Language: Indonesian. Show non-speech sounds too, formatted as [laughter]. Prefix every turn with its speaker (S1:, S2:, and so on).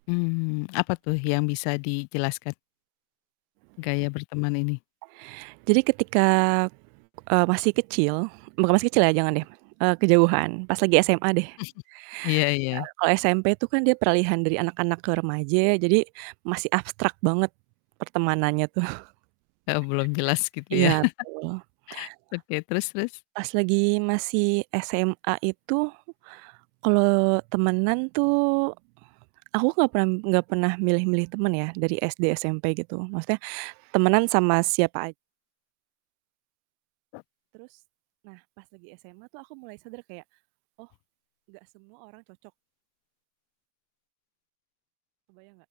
S1: Mmm, apa tuh yang bisa dijelaskan gaya berteman ini?
S2: Jadi ketika, eee, masih kecil bukan masih kecil ya, jangan
S1: Mhm.
S2: deh, eee, kejauhan, pas lagi SMA deh. Nah,
S1: [chuckles] Iya iya.
S2: kalau SMP itu kan, dia peralihan dari anak-anak ke remaja ya, jadi masih abstrak banget pertemanannya tuh.
S1: Eee, belum jelas gitu ya?
S2: Iya,
S1: [chuckles]
S2: betul.
S1: Oke, terus terus?
S2: Pas lagi masih SMA itu, kalau temenan tuh, aku nggak pernah nggak pernah milih-milih temen ya, dari SD, SMP, gitu. Maksudnya, temenan sama siapa aj Terus, nah pas lagi SMA tuh, aku mulai sadar kayak, "Oh, nggak semua orang cocok." Kebayang nggak?